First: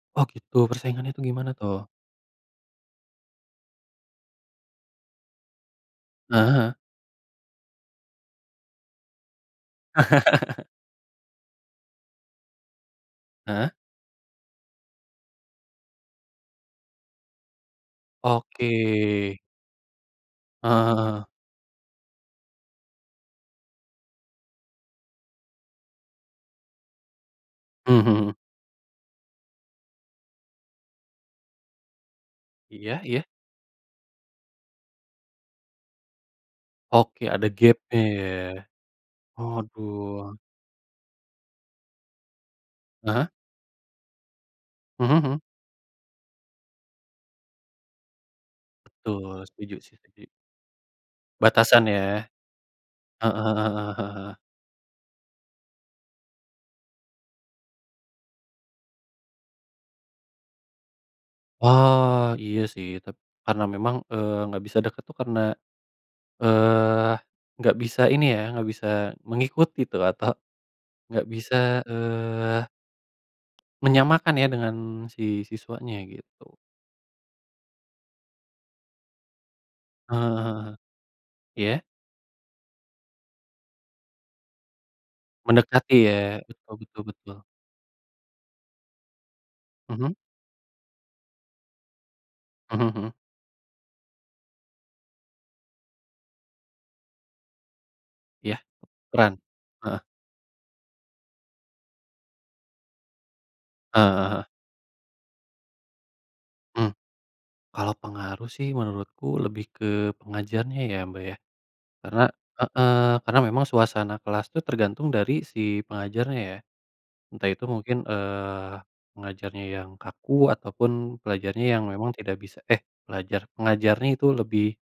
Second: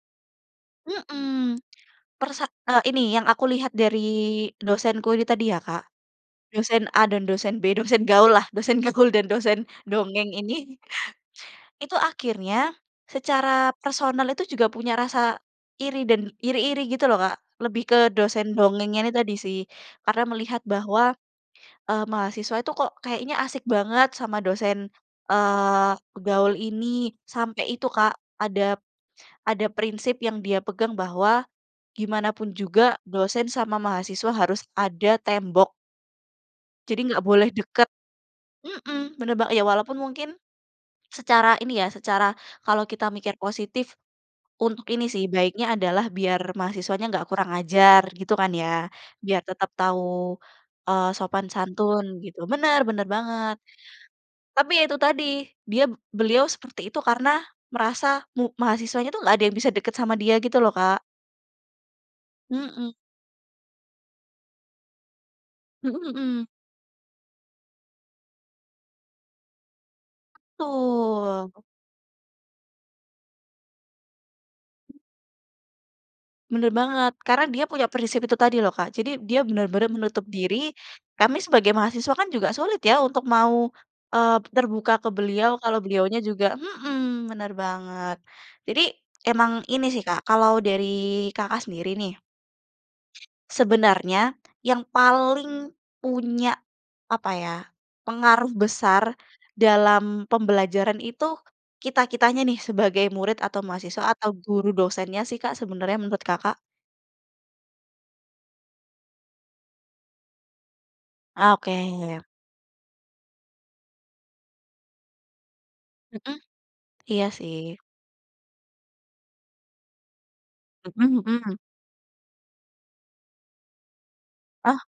Oh, gitu, persaingannya itu gimana Mhm. tuh? Persa e ini, yang aku lihat dari dosenku ini tadi ya, Kak. Heeh heeh. Dosen A dan Dosen B, dosen gaullah. Dosen gaul dan dosen dongeng ini itu akhirnya, Heeh. secara personal itu juga punya rasa iri dan, iri-iri gitu loh, Kak. Lebih ke dosen Oke. dongeng ini tadi sih. Karena melihat Heeh bahwa, heeh. eee, mahasiswa itu kok kayaknya asik banget sama dosen, eee, gaul ini. Sampai itu, Mhm Kak, mhm. ada ada prinsip yang dia pegang bahwa, gimanapun juga Iya iya. dosen sama mahasiswa harus ada tembok. Jadi Oke, nggak ada boleh deket gepnya ya? Mhm, bener ba ya walaupun mungkin, Waduh. secara ini ya, secara kalau kita Heeh. mikir positif, untuk ini Mhm sih, mhm. baiknya adalah biar mahasiswanya nggak kurang ajar, gitu kan ya. Biar Betul, tetap setuju sih tahu, tadi eee, sopan batasan santun ya. gitu. Benar benar Heeh banget. heeh heeh heeh. Tapi ya itu tadi, dia beliau seperti itu karena, merasa, mu mahasiswanya tuh nggak ada yang bisa dekat sama dia, gitu loh, Kak. Wah, iya sih. Mhm. Tap karena memang, eee, enggak bisa deket tuh karena, Mhm, mhm. eee, enggak bisa ini ya, enggak bisa mengikuti itu, atau, enggak Betul. bisa, eee, menyamakan ya, dengan si siswanya, gitu. Benar banget. Karena dia punya prinsip itu tadi loh, Kak. Jadi, dia benar-benar menutup Heeh heeh diri. heeh. Kami sebagai Iya. mahasiswa kan juga sulit ya, untuk mau, eee, terbuka ke beliau, kalau Mendekati ya? beliaunya juga Betul betul mhm, betul. benar banget. Jadi, emang ini sih, Mhm. Kak, kalau dari Kakak sendiri nih Mhm mhm. sebenarnya yang paling punya, apa ya, pengaruh Iya, besar peran, heeh. dalam pembelajaran itu, kita-kitanya nih sebagai murid atau Heeh mahasiswa, heeh atau heeh. guru dosennya sih, Kak, sebenarnya menurut Kakak? Mmm. Kalau pengaruh sih menurutku lebih ke pengajarnya ya, Mbak ya, Oke. karena heeh, karena memang suasana kelas tuh tergantung dari si Mhm, pengajarnya ya. iya Entah itu sih. mungkin, eee, pengajarnya yang kaku ataupun Mhm mhm. pelajarnya yang memang tidak bisa eh, pelajar, pengajarnya itu lebih Oh.